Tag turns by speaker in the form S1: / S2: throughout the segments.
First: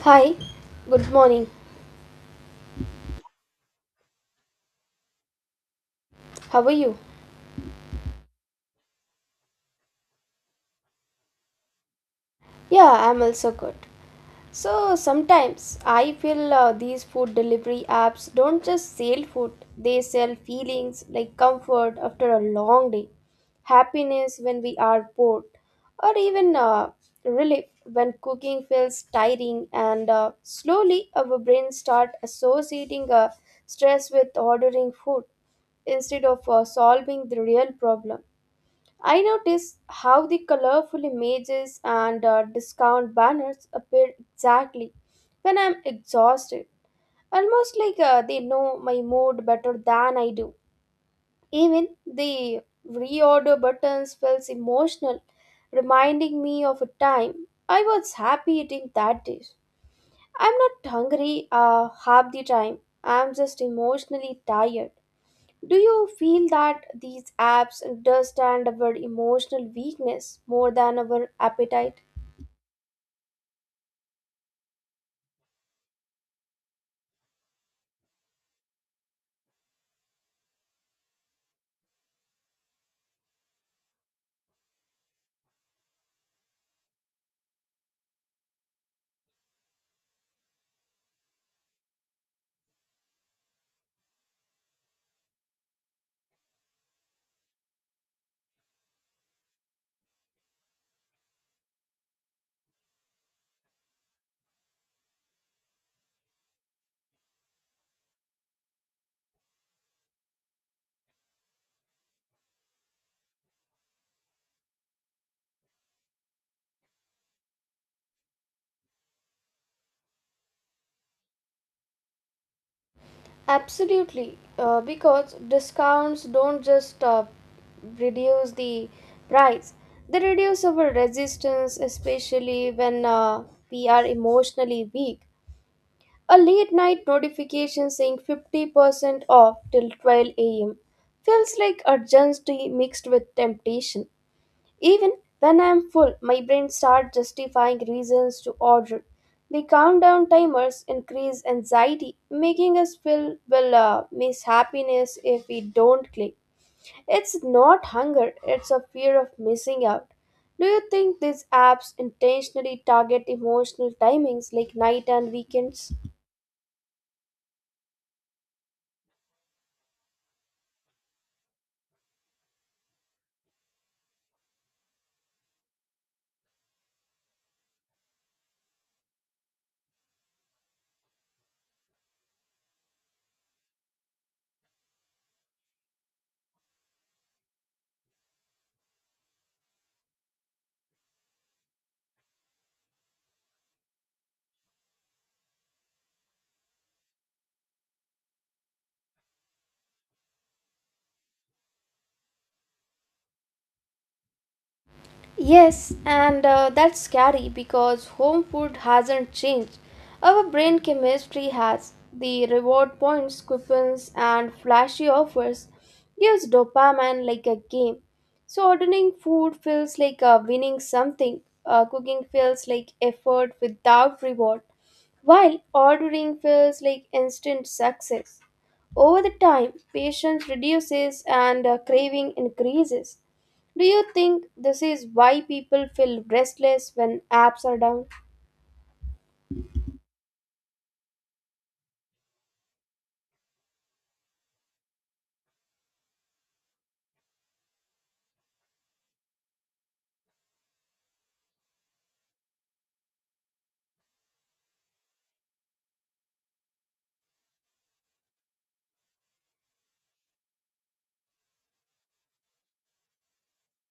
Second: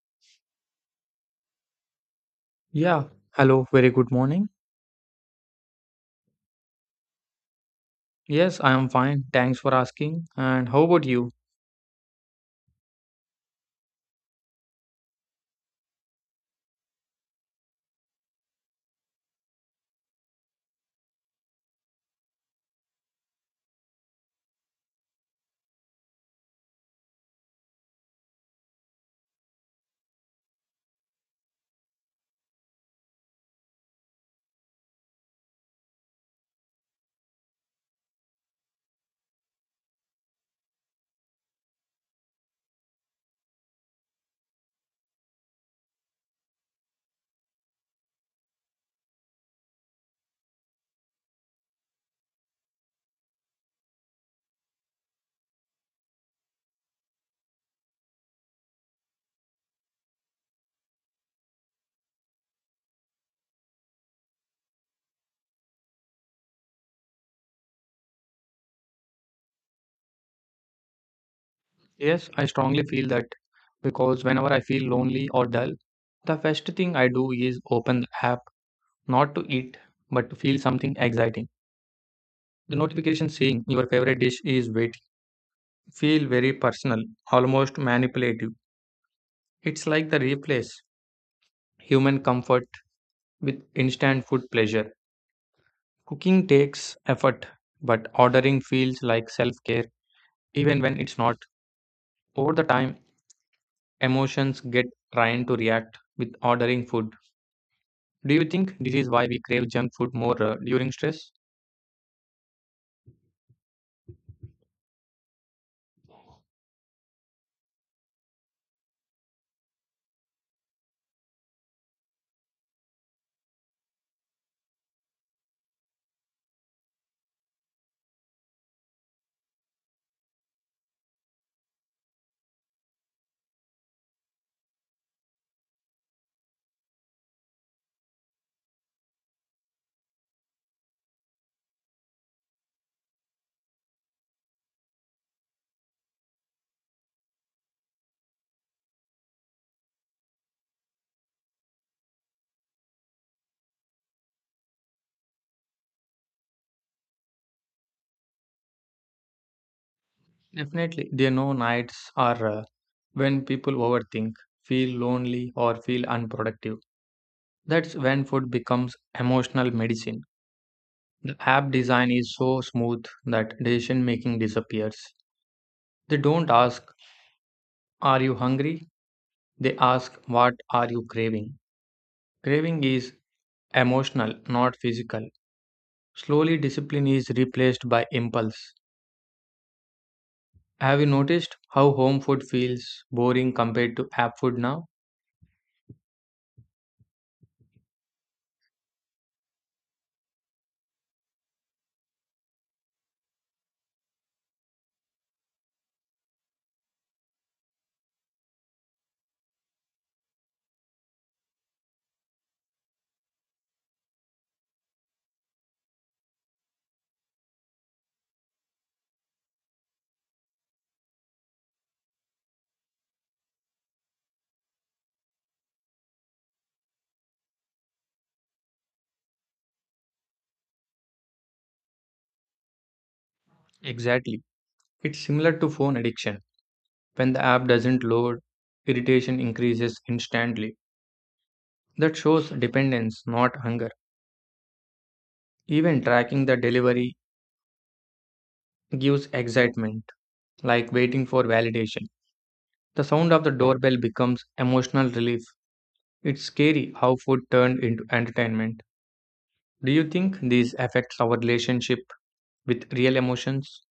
S1: Hi, good morning.
S2: Yeah, hello, very good morning.
S1: How are you?
S2: Yes, I am fine. Thanks for asking. And how about you?
S1: Yeah, I'm also good. So sometimes I feel these food delivery apps don't just sell food, they sell feelings like comfort after a long day, happiness when we are bored, or even relief when cooking feels tiring and slowly our brains start associating stress with ordering food instead of solving the real problem. I notice how the colorful images and discount banners appear exactly when I'm exhausted, almost like they know my mood better than I do. Even the reorder buttons feels emotional, reminding me of a time I was happy eating that dish. I'm not hungry half the time. I'm just emotionally tired. Do you feel that these apps understand our emotional weakness more than our appetite?
S2: Yes, I strongly feel that because whenever I feel lonely or dull, the first thing I do is open the app, not to eat, but to feel something exciting. The notification saying your favorite dish is waiting feel very personal, almost manipulative. It's like the replace human comfort with instant food pleasure. Cooking takes effort, but ordering feels like self-care even when it's not. Over the time, emotions get trained to react with ordering food. Do you think this is why we crave junk food more during stress?
S1: Absolutely, because discounts don't just reduce the price, they reduce our resistance, especially when we are emotionally weak. A late night notification saying 50% off till 12 a.m. feels like urgency mixed with temptation. Even when I am full, my brain starts justifying reasons to order. The countdown timers increase anxiety, making us feel will miss happiness if we don't click. It's not hunger, it's a fear of missing out. Do you
S2: Definitely.
S1: think
S2: There
S1: these
S2: know
S1: apps
S2: nights are
S1: intentionally target
S2: when people
S1: emotional
S2: overthink,
S1: timings like
S2: feel
S1: night and
S2: lonely, or
S1: weekends?
S2: feel unproductive. That's when food becomes emotional medicine. The app design is so smooth that decision making disappears. They don't ask, are you hungry? They ask, what are you craving? Craving is emotional, not physical. Slowly, discipline is replaced by impulse. Have you noticed how home food feels boring compared to app food now?
S1: Yes, and that's scary because home food hasn't changed. Our brain chemistry has. The reward points, coupons, and flashy offers gives dopamine like a game. So ordering food feels like winning something. Cooking feels like effort without reward, while ordering feels like instant success. Over the time, patience reduces and craving increases. Do you
S2: Exactly.
S1: think this is
S2: It's
S1: why
S2: similar to
S1: people
S2: phone
S1: feel
S2: addiction.
S1: restless when
S2: When the
S1: apps
S2: app
S1: are
S2: doesn't
S1: down?
S2: load, irritation increases instantly. That shows dependence, not hunger. Even tracking the delivery gives excitement, like waiting for validation. The sound of the doorbell becomes emotional relief. It's scary how food turned into entertainment. Do you think these affects our relationship with real emotions?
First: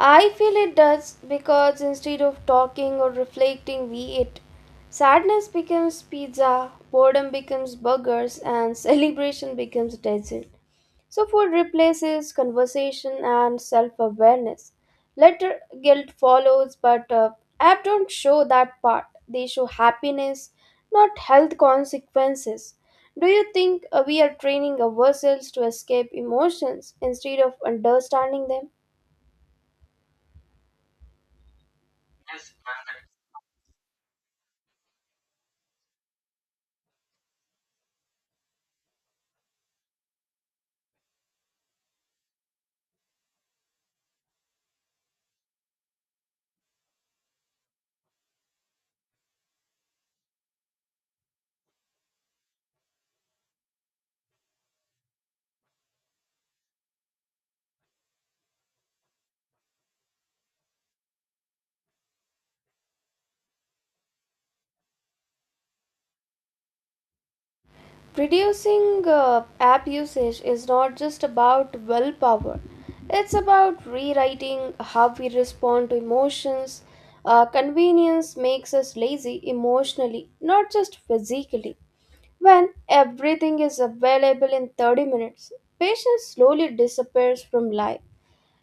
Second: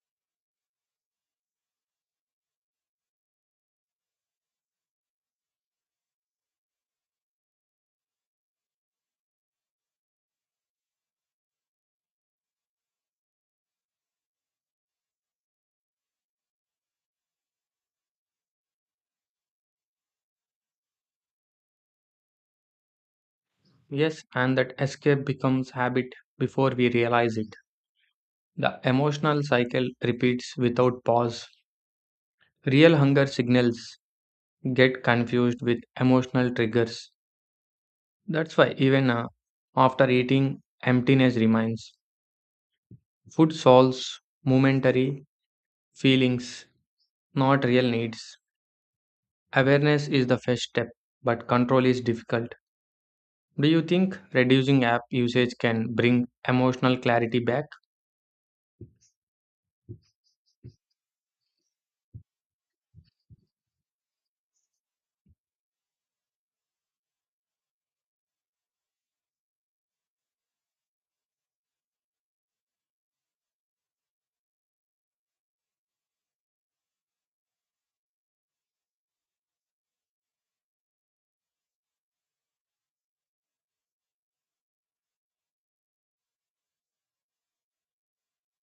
S1: I feel it does because instead of talking or reflecting, we eat. Sadness becomes pizza, boredom becomes burgers, and celebration becomes dessert. So, food replaces conversation and self awareness. Later, guilt follows, but app don't show that part. They show happiness, not health consequences. Do you think we
S2: Yes,
S1: are
S2: and that
S1: training
S2: escape
S1: ourselves to
S2: becomes
S1: escape
S2: habit before we
S1: emotions
S2: realize
S1: instead of
S2: it.
S1: understanding them?
S2: The emotional cycle repeats without pause. Real hunger signals get confused with emotional triggers. That's why even after eating, emptiness remains. Food solves momentary feelings, not real needs. Awareness is the first step, but control is difficult. Do you think reducing app usage can bring emotional clarity back?
S1: Reducing app usage is not just about willpower, it's about rewriting how we respond to emotions. Convenience makes us lazy emotionally, not just physically. When everything is available in 30 minutes, patience slowly disappears from life.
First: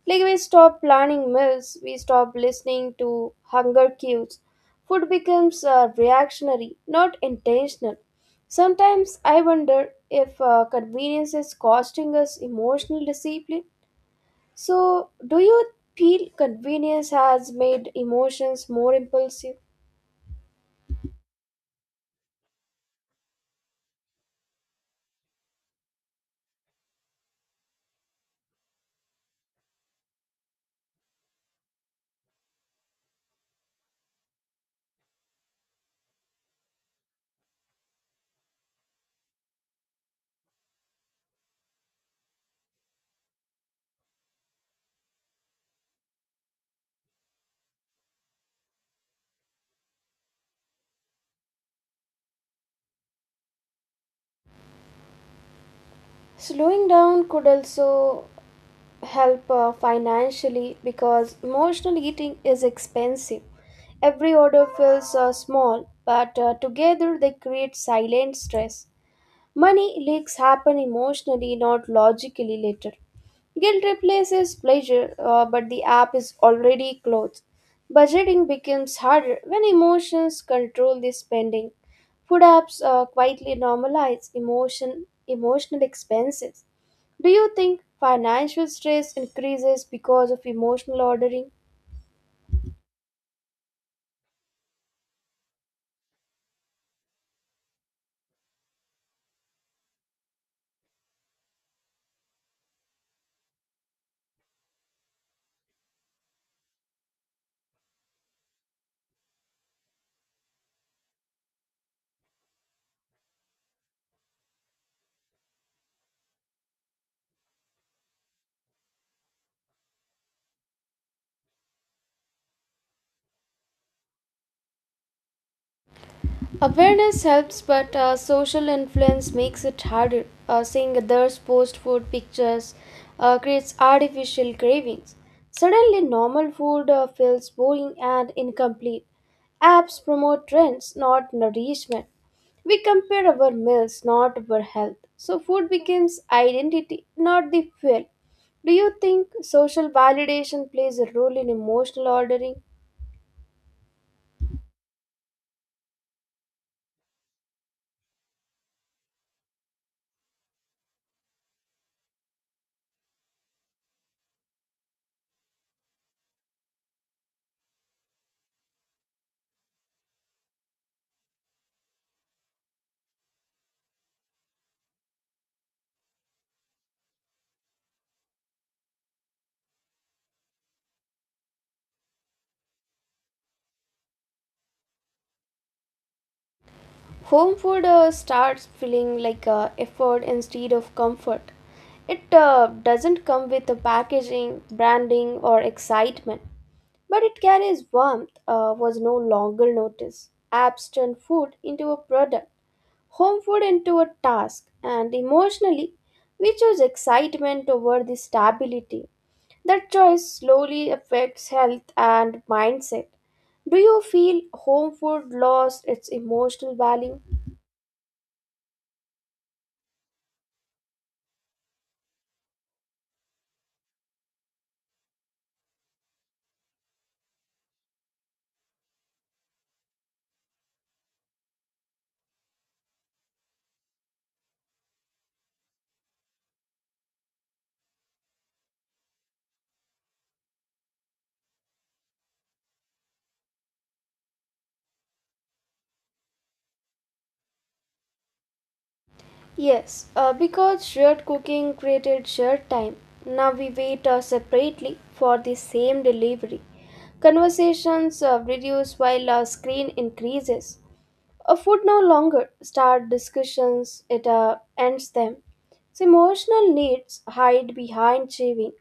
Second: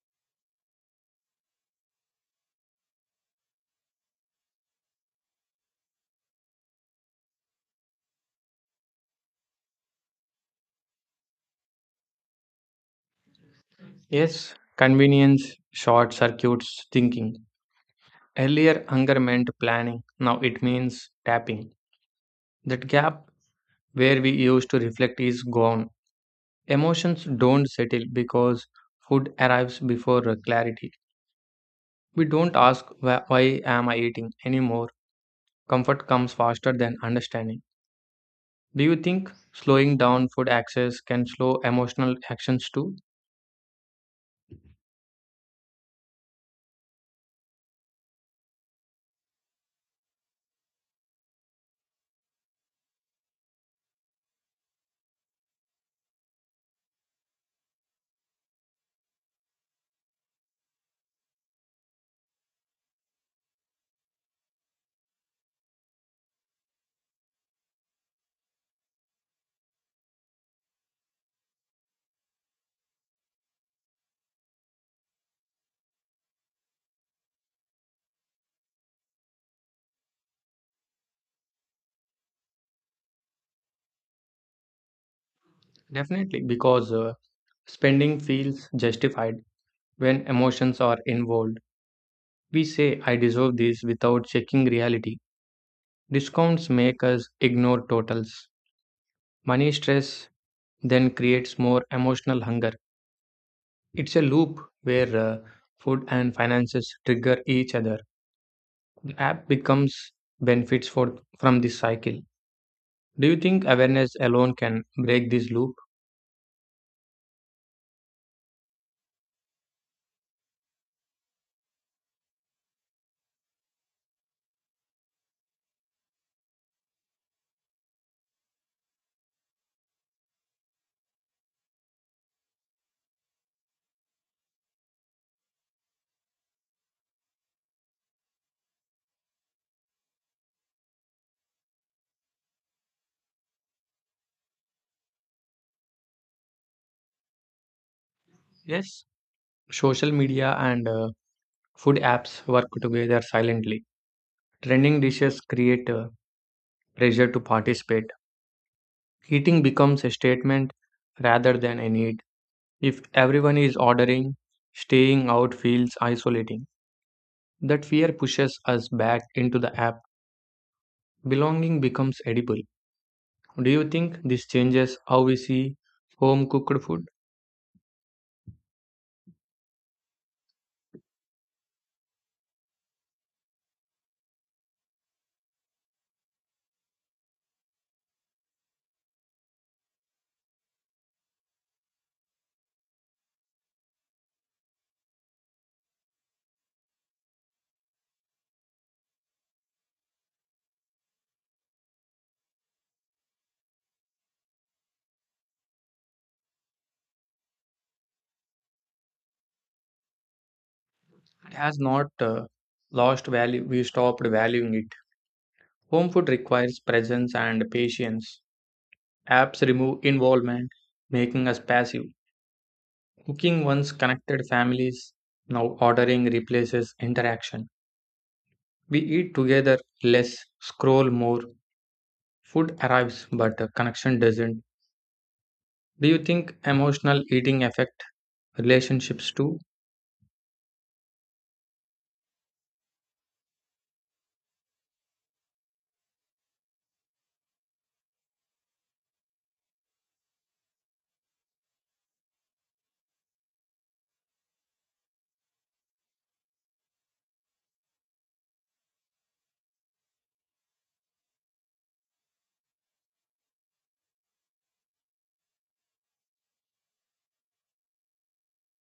S1: Like we stop planning meals, we stop listening to hunger cues. Food becomes reactionary, not intentional. Sometimes I wonder if convenience is costing us emotional discipline.
S2: Yes,
S1: So, do
S2: convenience
S1: you
S2: short
S1: feel
S2: circuits
S1: convenience
S2: thinking.
S1: has made emotions
S2: Earlier,
S1: more
S2: hunger meant
S1: impulsive?
S2: planning, now it means tapping. That gap where we used to reflect is gone. Emotions don't settle because food arrives before clarity. We don't ask, "Why am I eating anymore. Comfort comes faster than understanding. Do you think slowing down food access can slow emotional actions too?
S1: Slowing down could also help financially because emotional eating is expensive. Every order feels small, but together they create silent stress. Money leaks happen emotionally, not logically later. Guilt replaces pleasure, but the app is already closed. Budgeting becomes harder when emotions control the spending. Food apps quietly normalize emotional
S2: Definitely,
S1: expenses.
S2: because
S1: Do you think
S2: spending
S1: financial
S2: feels
S1: stress
S2: justified
S1: increases
S2: when
S1: because of
S2: emotions are
S1: emotional ordering?
S2: involved. We say, I deserve this without checking reality. Discounts make us ignore totals. Money stress then creates more emotional hunger. It's a loop where food and finances trigger each other. The app becomes benefits for, from this cycle. Do you think awareness alone can break this loop?
S1: Awareness helps, but social influence makes it harder. Seeing others post food pictures creates artificial cravings. Suddenly, normal food feels boring and incomplete. Apps promote trends, not nourishment. We compare our meals, not our health. So, food becomes identity, not the fuel. Do you
S2: Yes.
S1: think social
S2: Social media
S1: validation
S2: and
S1: plays a role in
S2: food
S1: emotional
S2: apps
S1: ordering?
S2: work together silently. Trending dishes create a pressure to participate. Eating becomes a statement rather than a need. If everyone is ordering, staying out feels isolating. That fear pushes us back into the app. Belonging becomes edible. Do you think this changes how we see home cooked food?
S1: Home food starts feeling like effort instead of comfort. It doesn't come with the packaging, branding, or excitement, but it carries warmth, was no longer noticed. Apps turn food into a product, home food into a task, and emotionally, we choose excitement over the stability. That choice slowly affects
S2: It has
S1: health
S2: not
S1: and mindset.
S2: lost value,
S1: Do
S2: we
S1: you
S2: stopped
S1: feel
S2: valuing it.
S1: home food lost its
S2: Home food
S1: emotional
S2: requires
S1: value?
S2: presence and patience. Apps remove involvement, making us passive. Cooking once connected families, now ordering replaces interaction. We eat together less, scroll more, food arrives but connection doesn't. Do you think emotional eating affect relationships too?
S1: Yes, because shared cooking created shared time. Now we wait separately for the same delivery. Conversations reduce while our screen increases. A food no longer start discussions, it ends them. So emotional needs hide behind craving.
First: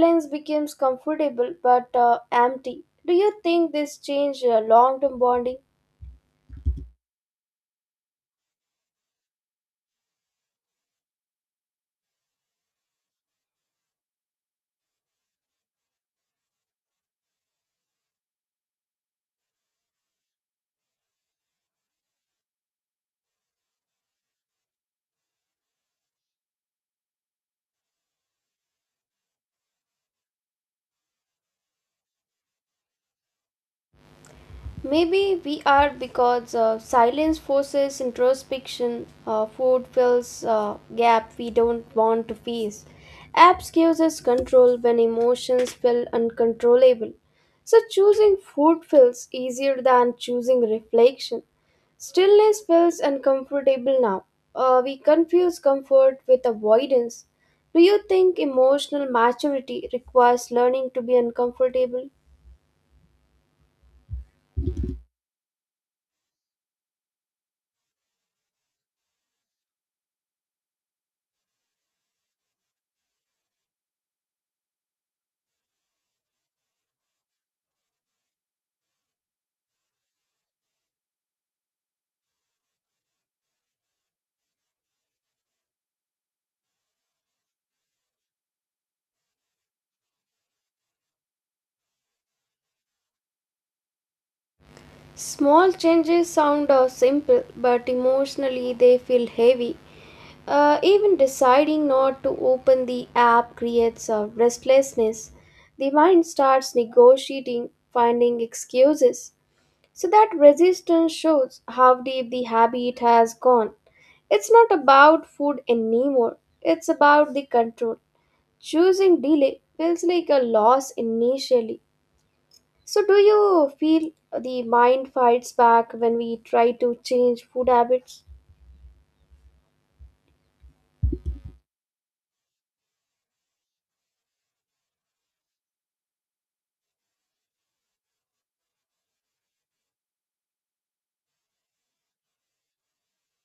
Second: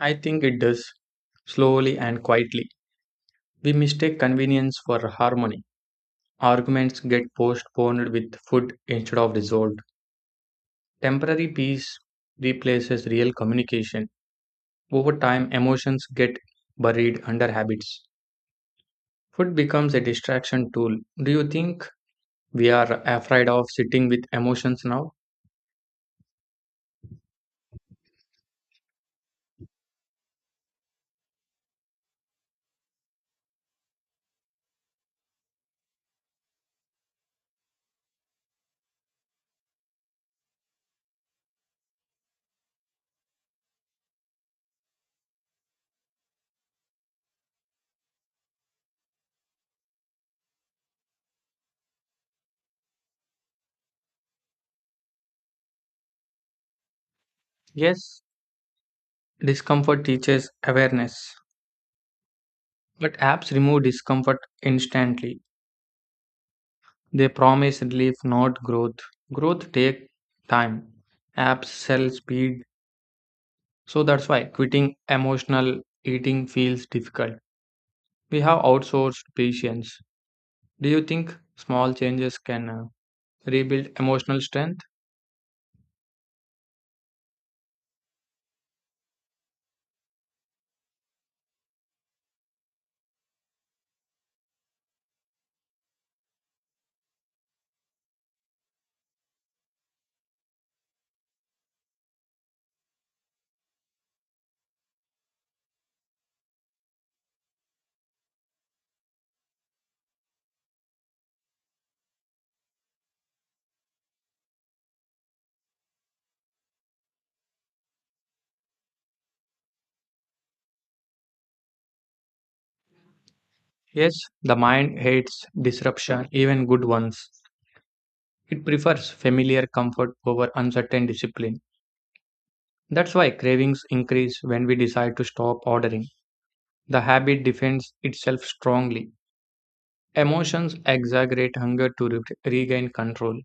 S2: I think it
S1: becomes
S2: does,
S1: comfortable but
S2: slowly and quietly.
S1: empty. Do you think
S2: We
S1: this
S2: mistake
S1: changed
S2: convenience
S1: long
S2: for
S1: term bonding?
S2: harmony. Arguments get postponed with food instead of resolved. Temporary peace replaces real communication. Over time, emotions get buried under habits. Food becomes a distraction tool. Do you think we are afraid of sitting with emotions now?
S1: Maybe we are because silence forces introspection. Food fills gap we don't want to face. Apps gives us control when emotions feel uncontrollable. So choosing food feels easier than choosing reflection. Stillness feels uncomfortable now. We confuse comfort with avoidance. Do you
S2: Yes,
S1: think emotional maturity
S2: discomfort teaches
S1: requires learning to be
S2: awareness,
S1: uncomfortable?
S2: but apps remove discomfort instantly. They promise relief, not growth. Growth takes time. Apps sell speed, so that's why quitting emotional eating feels difficult. We have outsourced patience. Do you think small changes can rebuild emotional strength?
S1: Small changes sound simple, but emotionally they feel heavy. Even deciding not to open the app creates a restlessness. The mind starts negotiating, finding excuses. So that resistance shows how deep the habit has gone. It's not about food anymore, it's about the control. Choosing delay feels like a loss initially. So, do you feel
S2: Yes, the
S1: the
S2: mind
S1: mind
S2: hates
S1: fights back when
S2: disruption,
S1: we
S2: even
S1: try
S2: good
S1: to
S2: ones.
S1: change food habits?
S2: It prefers familiar comfort over uncertain discipline. That's why cravings increase when we decide to stop ordering. The habit defends itself strongly. Emotions exaggerate hunger to regain control.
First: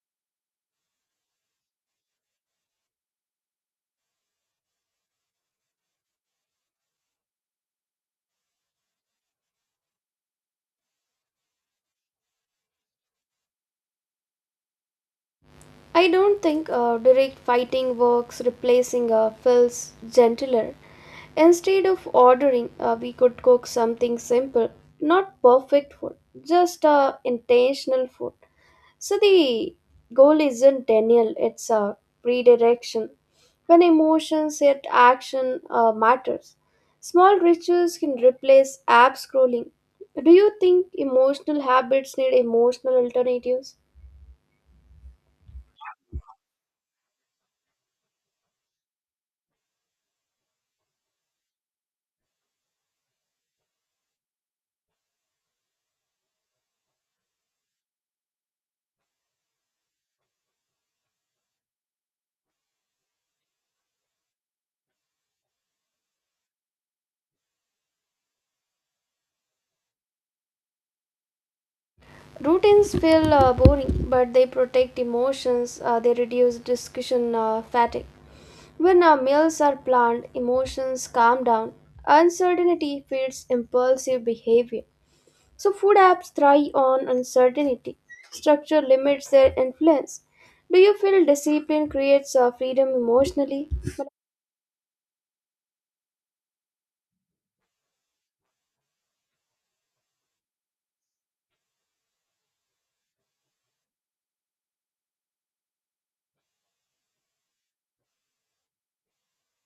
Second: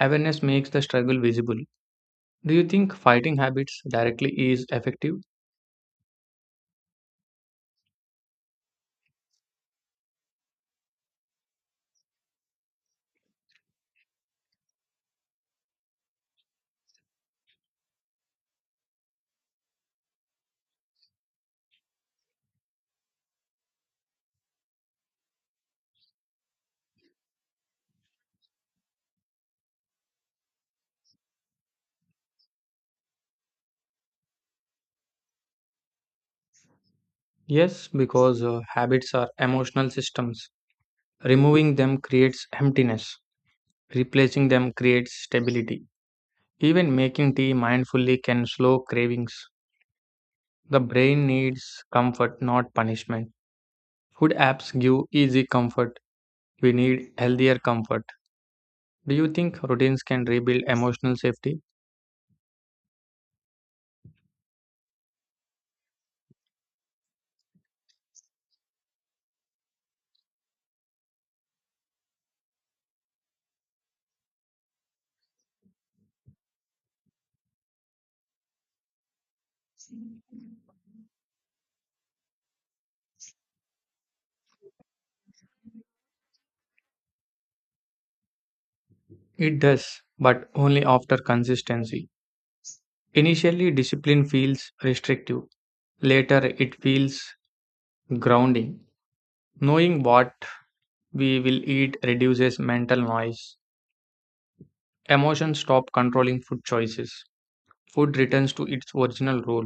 S2: Awareness makes the struggle visible. Do you think fighting habits directly is effective?
S1: I don't think direct fighting works, replacing feels gentler. Instead of ordering, we could cook something simple, not perfect food, just intentional food. So the goal isn't denial, it's a redirection. When emotions yet action matters, small
S2: Yes,
S1: rituals can
S2: because
S1: replace
S2: habits
S1: app
S2: are
S1: scrolling.
S2: emotional
S1: Do
S2: systems.
S1: you think emotional
S2: Removing them
S1: habits need
S2: creates
S1: emotional
S2: emptiness.
S1: alternatives?
S2: Replacing them creates stability. Even making tea mindfully can slow cravings. The brain needs comfort, not punishment. Food apps give easy comfort. We need healthier comfort. Do you think routines can rebuild emotional safety?
S1: Routines feel boring, but they protect emotions, they reduce discussion fatigue. When our meals are planned, emotions calm down. Uncertainty feeds impulsive behavior. So, food apps thrive on uncertainty. Structure limits their
S2: It does,
S1: influence.
S2: but
S1: Do
S2: only
S1: you
S2: after
S1: feel discipline
S2: consistency.
S1: creates freedom emotionally?
S2: Initially, discipline feels restrictive. Later, it feels grounding. Knowing what we will eat reduces mental noise. Emotions stop controlling food choices. Food returns to its original role.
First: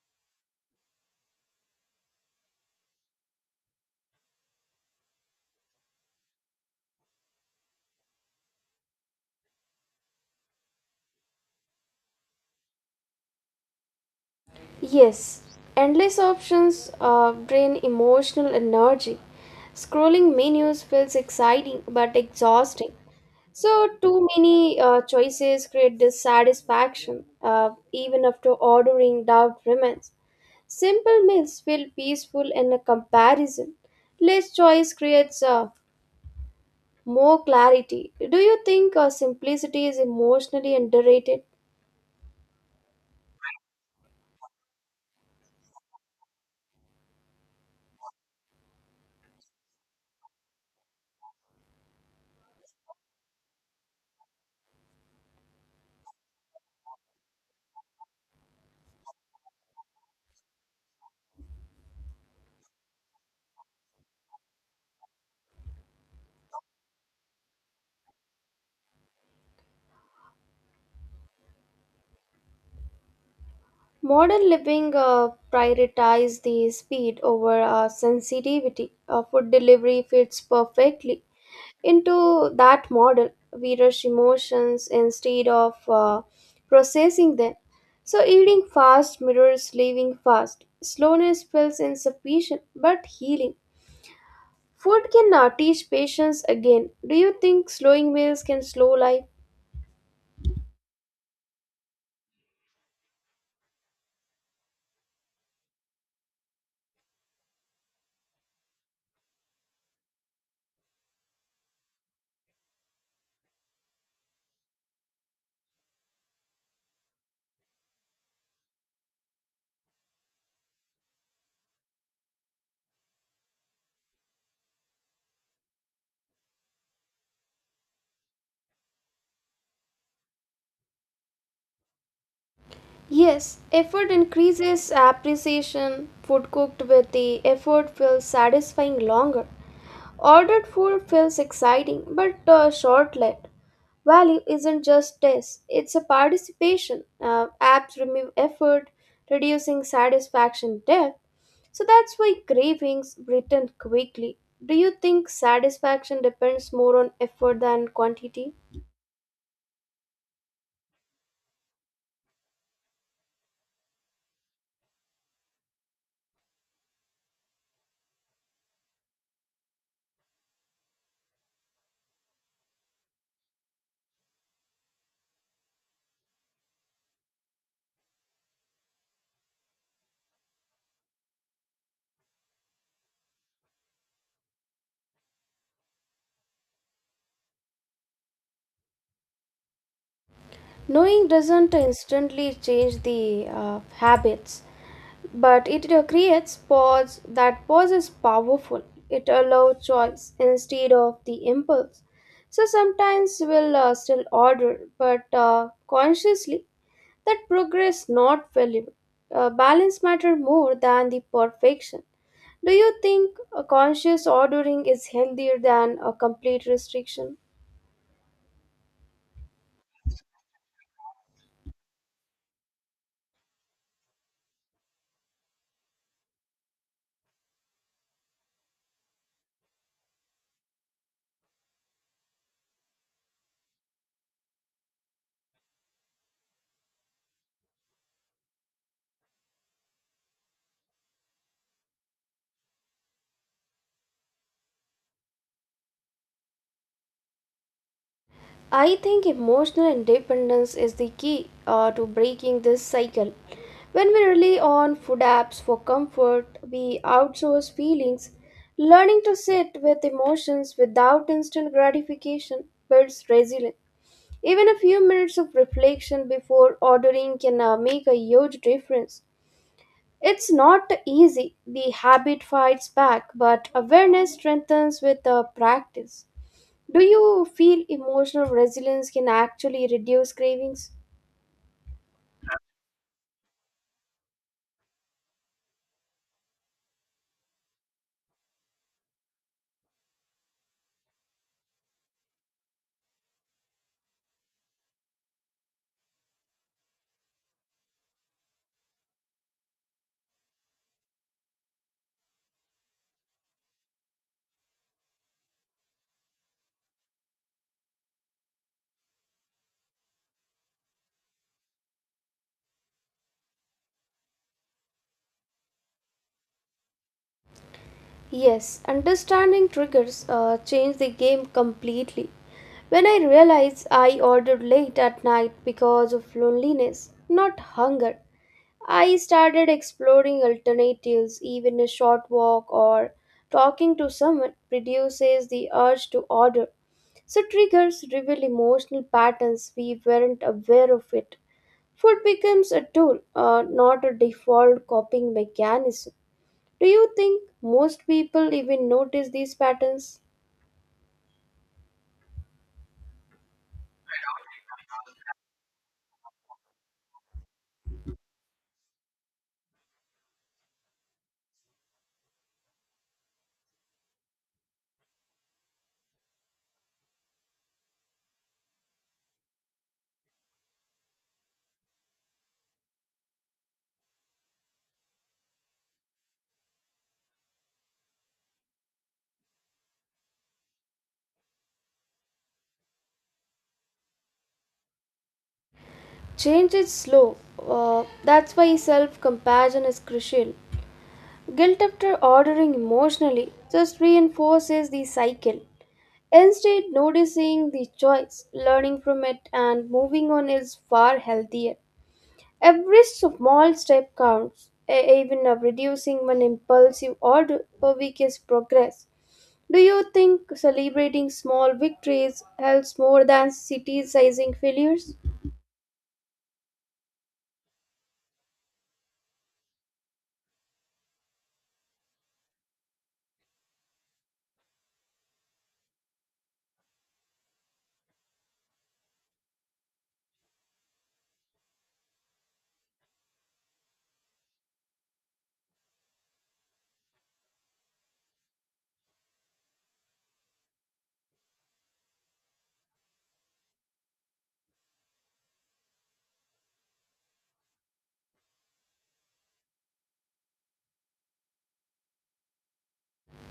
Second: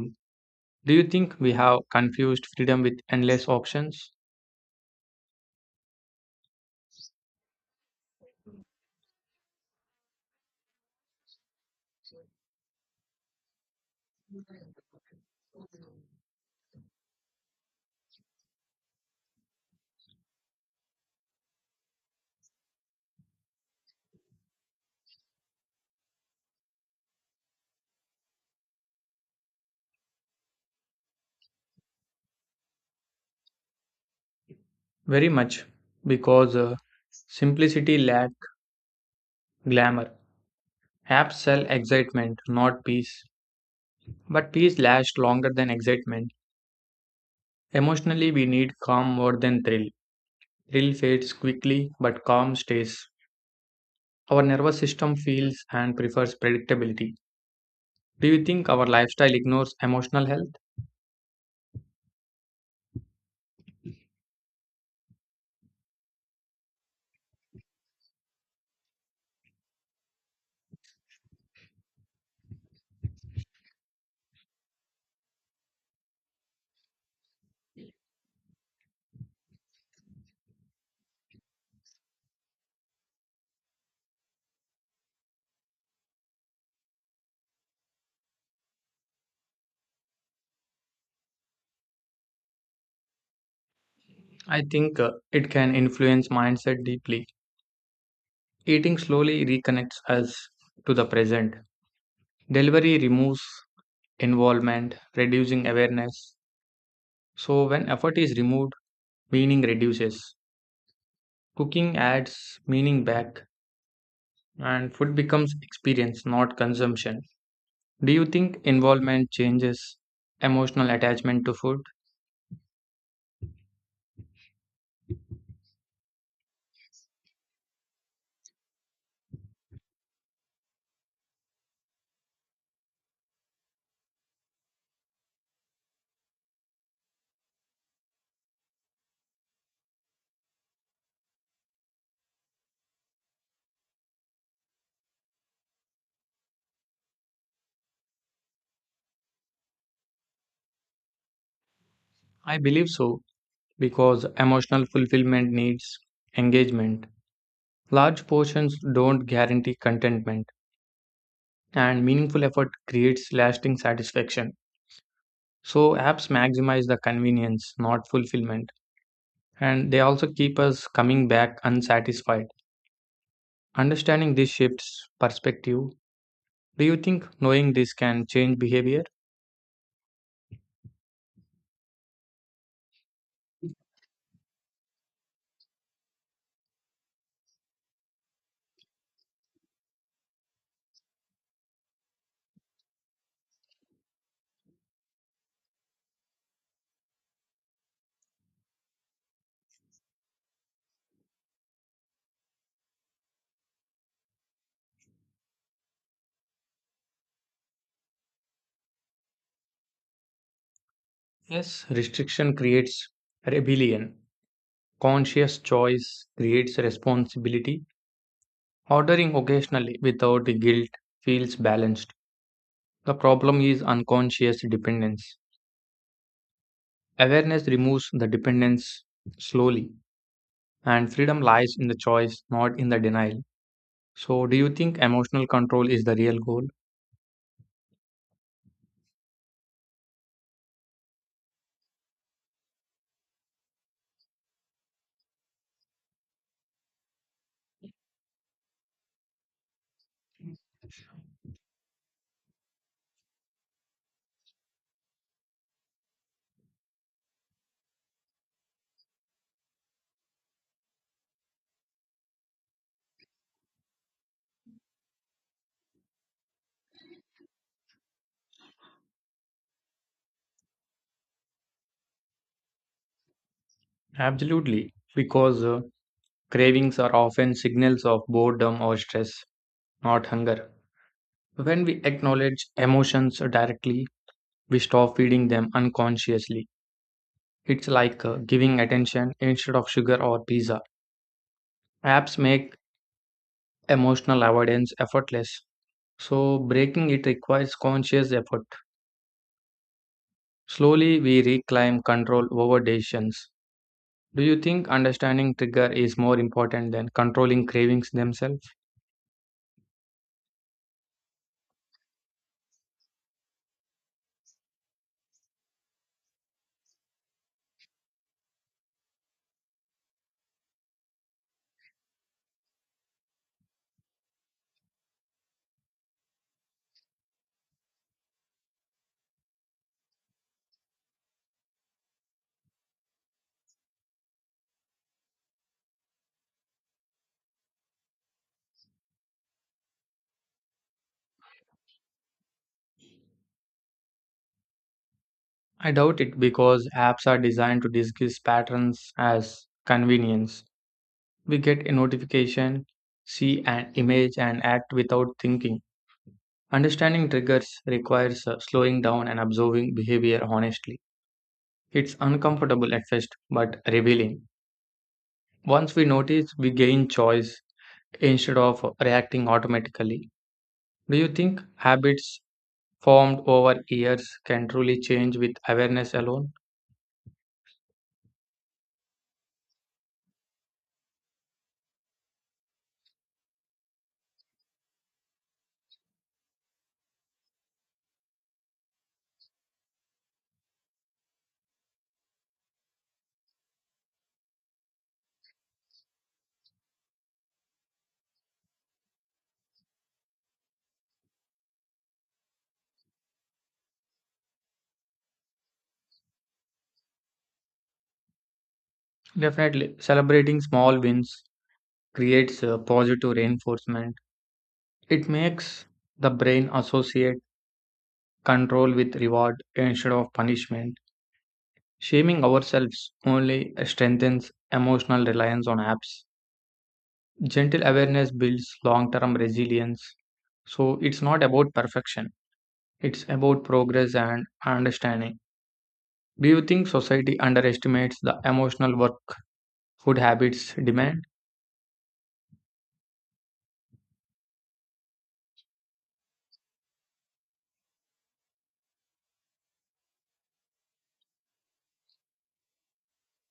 S2: Do you think we have confused freedom with endless options?
S1: Yes. Endless options drain emotional energy. Scrolling menus feels exciting but exhausting. So, too many choices create dissatisfaction, even after ordering doubt remains. Simple meals feel peaceful in a comparison. Less choice
S2: Very
S1: creates
S2: much, because
S1: more
S2: simplicity
S1: clarity.
S2: lack
S1: Do you think simplicity is
S2: glamour.
S1: emotionally
S2: Apps
S1: underrated?
S2: sell excitement, not peace. But peace lasts longer than excitement. Emotionally, we need calm more than thrill. Thrill fades quickly, but calm stays. Our nervous system feels and prefers predictability. Do you think our lifestyle ignores emotional health?
S1: Modern living prioritize the speed over sensitivity. Food delivery fits perfectly into that model. We rush emotions instead of processing them. So eating fast mirrors living fast. Slowness feels insufficient but healing.
S2: I think
S1: Food can
S2: it can
S1: teach
S2: influence
S1: patience
S2: mindset
S1: again. Do
S2: deeply.
S1: you think slowing meals can slow
S2: Eating
S1: life?
S2: slowly reconnects us to the present. Delivery removes involvement, reducing awareness. So, when effort is removed, meaning reduces. Cooking adds meaning back, and food becomes experience, not consumption. Do you think involvement changes emotional attachment to food?
S1: Yes, effort increases appreciation. Food cooked with the effort feels satisfying longer. Ordered food feels exciting but short-lived. Value isn't just taste; it's a participation. Apps remove effort, reducing satisfaction depth. So that's why
S2: I believe
S1: cravings
S2: so,
S1: return
S2: because
S1: quickly. Do
S2: emotional
S1: you think
S2: fulfillment needs
S1: satisfaction depends more
S2: engagement.
S1: on effort than
S2: Large
S1: quantity?
S2: portions don't guarantee contentment, and meaningful effort creates lasting satisfaction. So apps maximize the convenience, not fulfillment, and they also keep us coming back unsatisfied. Understanding this shifts perspective. Do you think knowing this can change behavior?
S1: Knowing doesn't instantly change the habits. But it creates pause. That pause is powerful. It allows choice instead of the impulse. So sometimes we'll still order but consciously. That progress not failure. Balance matter more than the
S2: Yes,
S1: perfection.
S2: restriction
S1: Do you
S2: creates
S1: think a
S2: rebellion.
S1: conscious ordering is healthier
S2: Conscious
S1: than a
S2: choice
S1: complete
S2: creates
S1: restriction?
S2: responsibility. Ordering occasionally without guilt feels balanced. The problem is unconscious dependence. Awareness removes the dependence slowly, and freedom lies in the choice, not in the denial. So, do you think emotional control is the real goal?
S1: I think emotional independence is the key to breaking this cycle. When we rely on food apps for comfort, we outsource feelings. Learning to sit with emotions without instant gratification builds resilience. Even a few minutes of reflection before ordering can make a huge difference. It's not easy. The habit fights back, but awareness
S2: Absolutely,
S1: strengthens with
S2: because
S1: practice.
S2: cravings
S1: Do
S2: are
S1: you
S2: often
S1: feel
S2: signals of
S1: emotional
S2: boredom or
S1: resilience can
S2: stress,
S1: actually
S2: not
S1: reduce
S2: hunger.
S1: cravings?
S2: When we acknowledge emotions directly, we stop feeding them unconsciously. It's like giving attention instead of sugar or pizza. Apps make emotional avoidance effortless, so breaking it requires conscious effort. Slowly, we reclaim control over decisions. Do you think understanding trigger is more important than controlling cravings themselves?
S1: Yes, understanding triggers change the game completely. When I realized I ordered late at night because of loneliness, not hunger, I started exploring alternatives, even a short walk or talking to someone reduces the urge to order. So, triggers reveal emotional patterns we weren't aware of it. Food becomes a tool, not a default coping
S2: I
S1: mechanism.
S2: doubt it
S1: Do
S2: because
S1: you
S2: apps are
S1: think
S2: designed to
S1: most
S2: disguise
S1: people even
S2: patterns
S1: notice these
S2: as
S1: patterns?
S2: convenience. We get a notification, see an image, and act without thinking. Understanding triggers requires slowing down and observing behavior honestly. It's uncomfortable at first, but revealing. Once we notice, we gain choice instead of reacting automatically. Do you think habits formed over years can truly change with awareness alone?
S1: Change is slow. That's why self compassion is crucial. Guilt after ordering emotionally just reinforces the cycle. Instead, noticing the choice, learning from it, and moving on is far healthier. Every small step counts, even of reducing one impulsive order per week is progress. Do
S2: Definitely,
S1: you think
S2: celebrating small
S1: celebrating
S2: wins
S1: small victories
S2: creates a
S1: helps more
S2: positive
S1: than city
S2: reinforcement.
S1: sizing failures?
S2: It makes the brain associate control with reward instead of punishment. Shaming ourselves only strengthens emotional reliance on apps. Gentle awareness builds long term resilience. So, it's not about perfection, it's about progress and understanding. Do you think society underestimates the emotional work food habits demand?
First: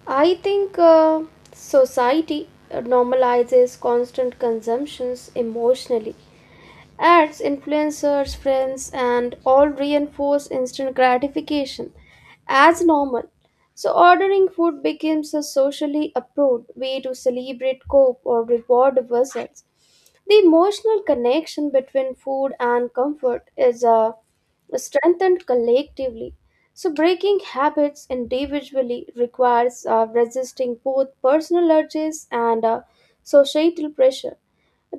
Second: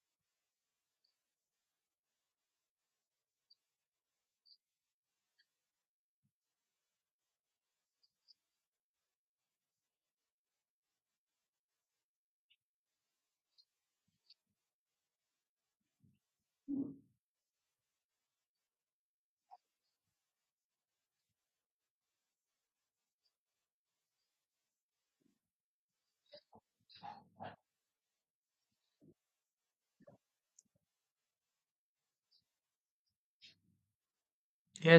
S1: I think society normalizes constant consumptions emotionally. Ads, influencers, friends, and all reinforce instant gratification as normal. So, ordering food becomes a socially approved way to celebrate, cope, or reward results. The emotional connection between food and comfort is strengthened collectively. So, breaking habits individually requires resisting both personal urges and societal pressure.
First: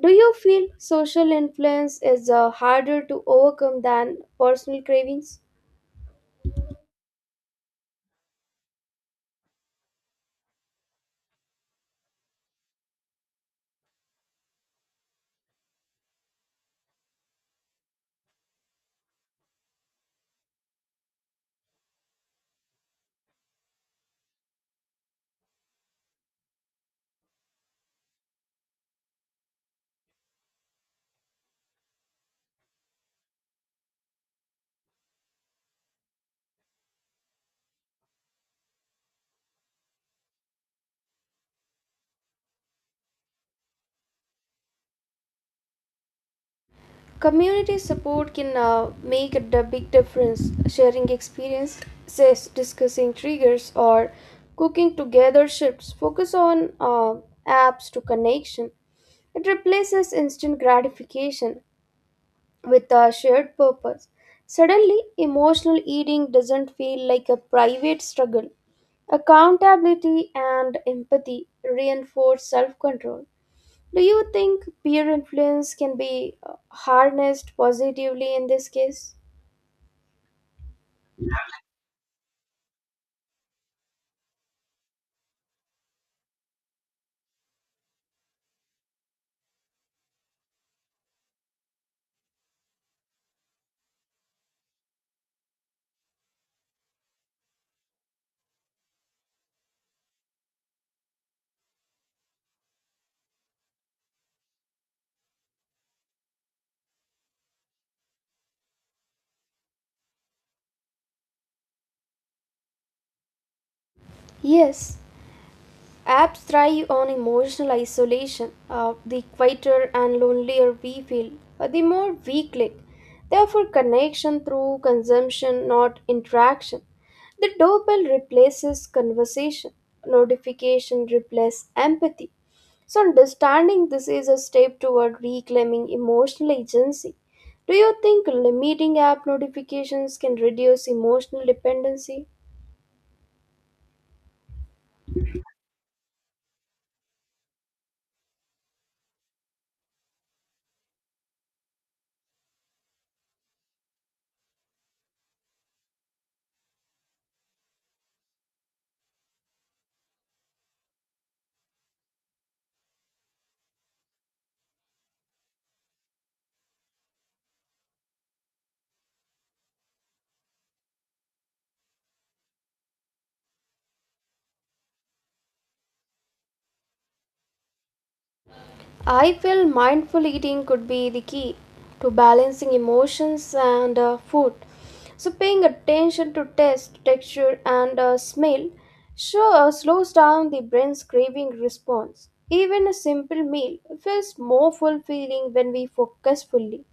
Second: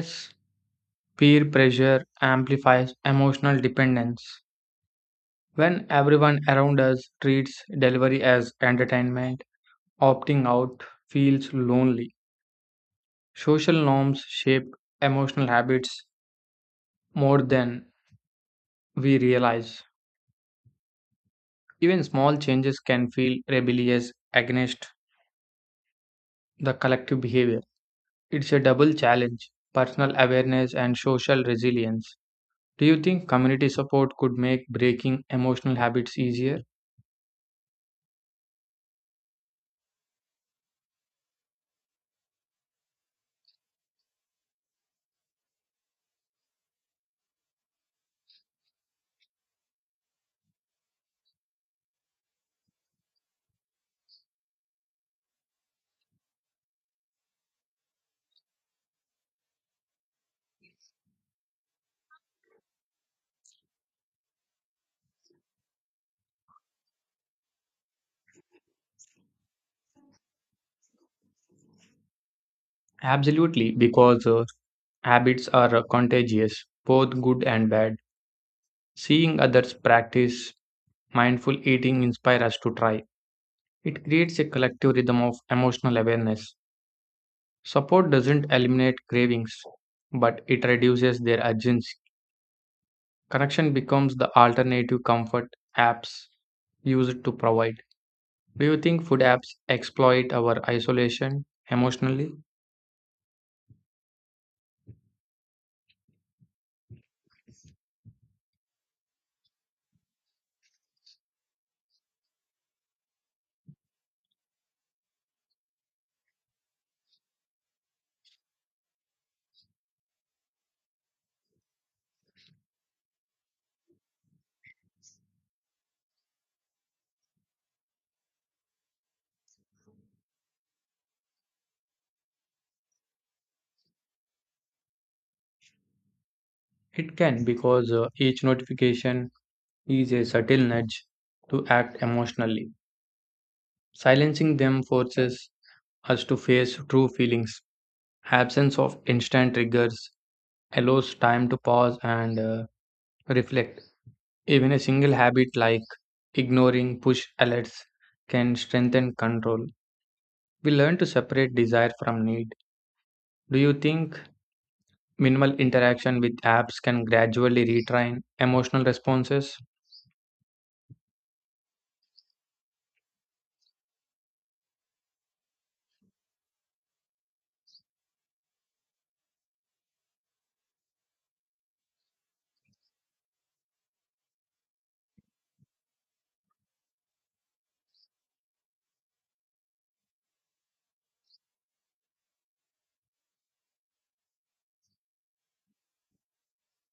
S1: Do you feel social
S2: peer
S1: influence
S2: pressure
S1: is
S2: amplifies
S1: harder to
S2: emotional
S1: overcome than
S2: dependence.
S1: personal cravings?
S2: When everyone around us treats delivery as entertainment, opting out feels lonely. Social norms shape emotional habits more than we realize. Even small changes can feel rebellious against the collective behavior. It's a double challenge, personal awareness and social resilience. Do you think community support could make breaking emotional habits easier?
S1: Community support can make a big difference. Sharing experiences, discussing triggers, or cooking together shifts focus on apps to connection. It replaces instant gratification with a shared purpose. Suddenly, emotional eating doesn't feel like a private struggle. Accountability and empathy reinforce self control.
S2: Absolutely,
S1: Do
S2: because
S1: you think peer
S2: habits are
S1: influence can be
S2: contagious, both good
S1: harnessed
S2: and bad.
S1: positively in this case?
S2: Seeing others practice mindful eating inspires us to try. It creates a collective rhythm of emotional awareness. Support doesn't eliminate cravings, but it reduces their urgency. Connection becomes the alternative comfort apps use it to provide. Do you think food apps exploit our isolation emotionally?
S1: Yes, apps thrive on emotional isolation. The quieter and lonelier we feel, the more we click. Therefore, connection through consumption, not interaction. The doorbell replaces conversation, notification replaces empathy. So, understanding this is a step toward reclaiming emotional agency.
S2: It can
S1: Do
S2: because
S1: you think
S2: each
S1: limiting app
S2: notification is
S1: notifications
S2: a
S1: can
S2: subtle
S1: reduce
S2: nudge
S1: emotional
S2: to act
S1: dependency?
S2: emotionally. Silencing them forces us to face true feelings. Absence of instant triggers allows time to pause and reflect. Even a single habit like ignoring push alerts can strengthen control. We learn to separate desire from need. Do you think minimal interaction with apps can gradually retrain emotional responses?
S1: I feel mindful eating could be the key to balancing emotions and food. So, paying attention to taste, texture, and smell sure slows down the brain's craving response. Even a simple meal feels more fulfilling when we focus fully.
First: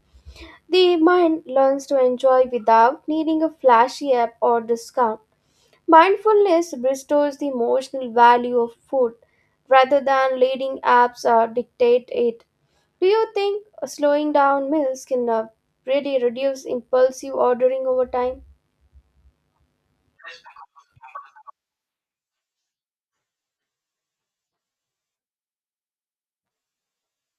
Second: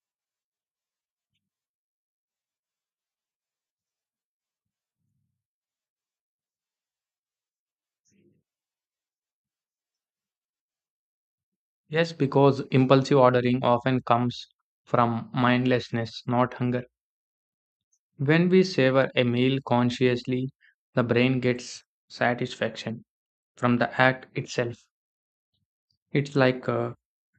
S1: The mind learns to enjoy without needing a flashy app or discount. Mindfulness restores the emotional value of food rather than letting apps dictate
S2: Yes,
S1: it.
S2: because
S1: Do
S2: impulsive
S1: you
S2: ordering
S1: think
S2: often
S1: slowing
S2: comes
S1: down meals can
S2: from
S1: really
S2: mindlessness, not
S1: reduce
S2: hunger.
S1: impulsive ordering over time?
S2: When we savor a meal consciously, the brain gets satisfaction from the act itself. It's like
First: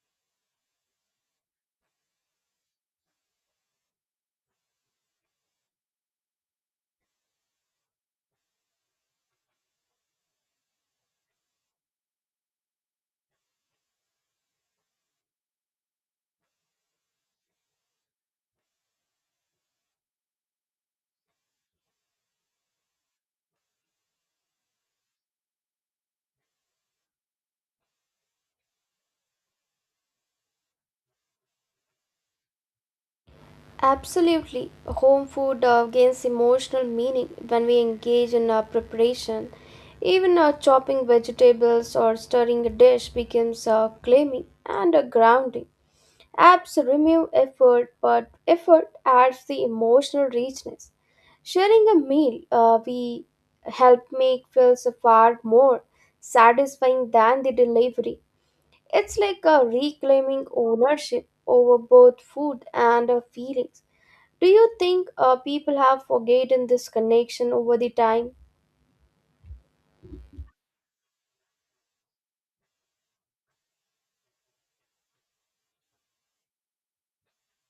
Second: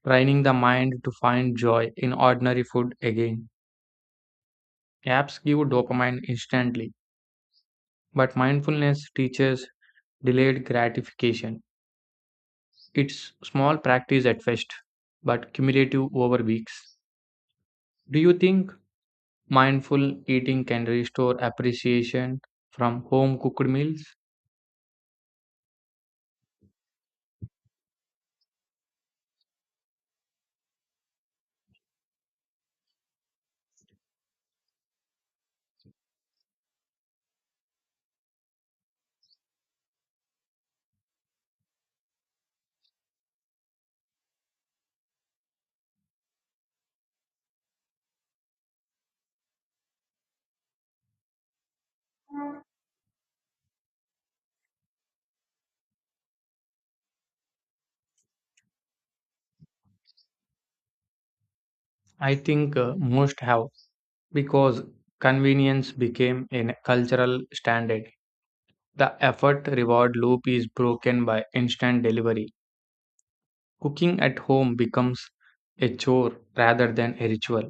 S2: training the mind to find joy in ordinary food again. Apps give dopamine instantly, but mindfulness teaches delayed gratification. It's small practice at first, but cumulative over weeks. Do you think mindful eating can restore appreciation from home cooked meals?
S1: Absolutely. Home food gains emotional meaning when we engage in preparation. Even chopping vegetables or stirring a dish becomes claiming and grounding. Apps remove effort, but effort adds the emotional richness. Sharing a meal, we help make feels far more satisfying than the delivery. It's like a reclaiming ownership over both
S2: I
S1: food
S2: think
S1: and
S2: most have
S1: feelings. Do you
S2: because
S1: think people
S2: convenience
S1: have
S2: became
S1: forgotten
S2: a
S1: this
S2: cultural
S1: connection over the
S2: standard.
S1: time?
S2: The effort reward loop is broken by instant delivery. Cooking at home becomes a chore rather than a ritual.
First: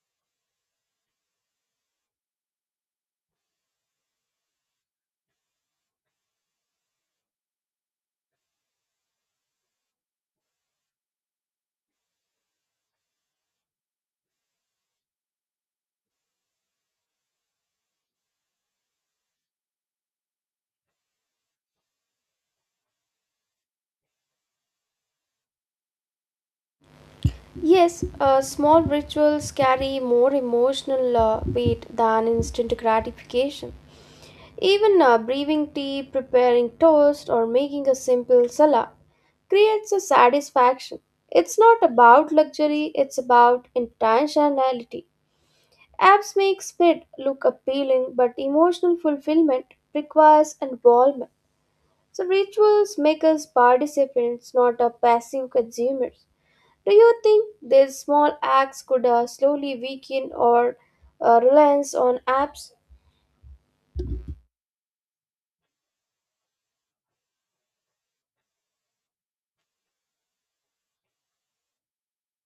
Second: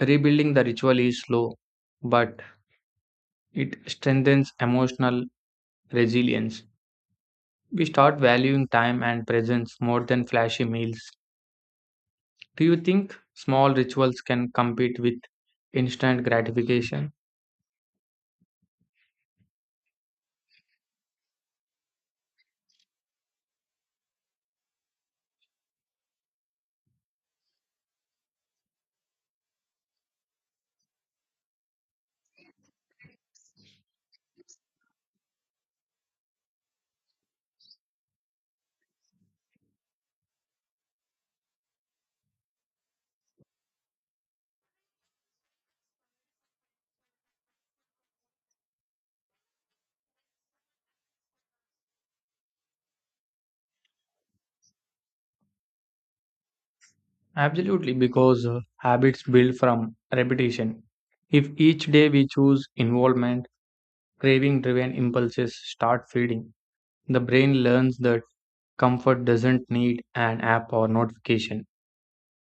S2: Rebuilding the ritual is slow, but it strengthens emotional resilience. We start valuing time and presence more than flashy meals. Do you think small rituals can compete with instant gratification?
S1: Yes, small rituals carry more emotional weight than instant gratification. Even brewing tea, preparing toast, or making a simple salad creates a satisfaction. It's not about luxury, it's about intentionality. Apps make split look appealing, but emotional fulfillment requires involvement. So, rituals make us participants, not a passive consumers. Do you think
S2: Absolutely,
S1: these small
S2: because
S1: acts could
S2: habits build
S1: slowly
S2: from
S1: weaken or
S2: repetition. If each
S1: reliance
S2: day
S1: on
S2: we choose
S1: apps?
S2: involvement, craving driven impulses start feeding. The brain learns that comfort doesn't need an app or notification.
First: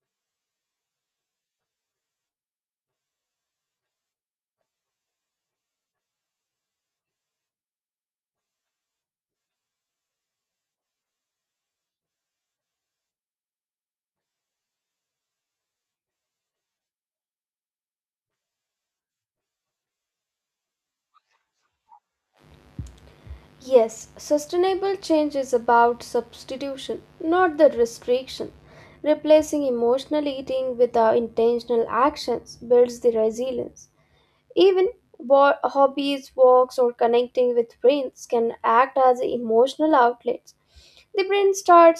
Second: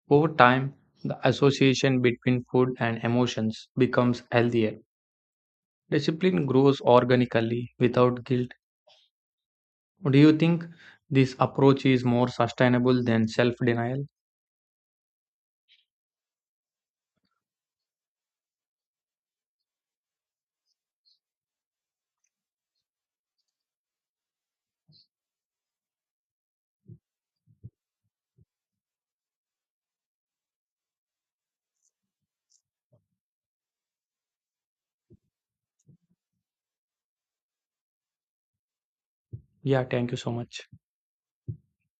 S2: Over time, the association between food and emotions becomes healthier. Discipline grows organically without guilt. Do you think this approach is more sustainable than self denial?
S1: Yes, sustainable change is about substitution, not the restriction. Replacing emotional eating with our intentional actions builds the resilience. Even hobbies, walks, or connecting with friends can act as
S2: Yeah,
S1: emotional
S2: thank you so
S1: outlets.
S2: much.
S1: The brain starts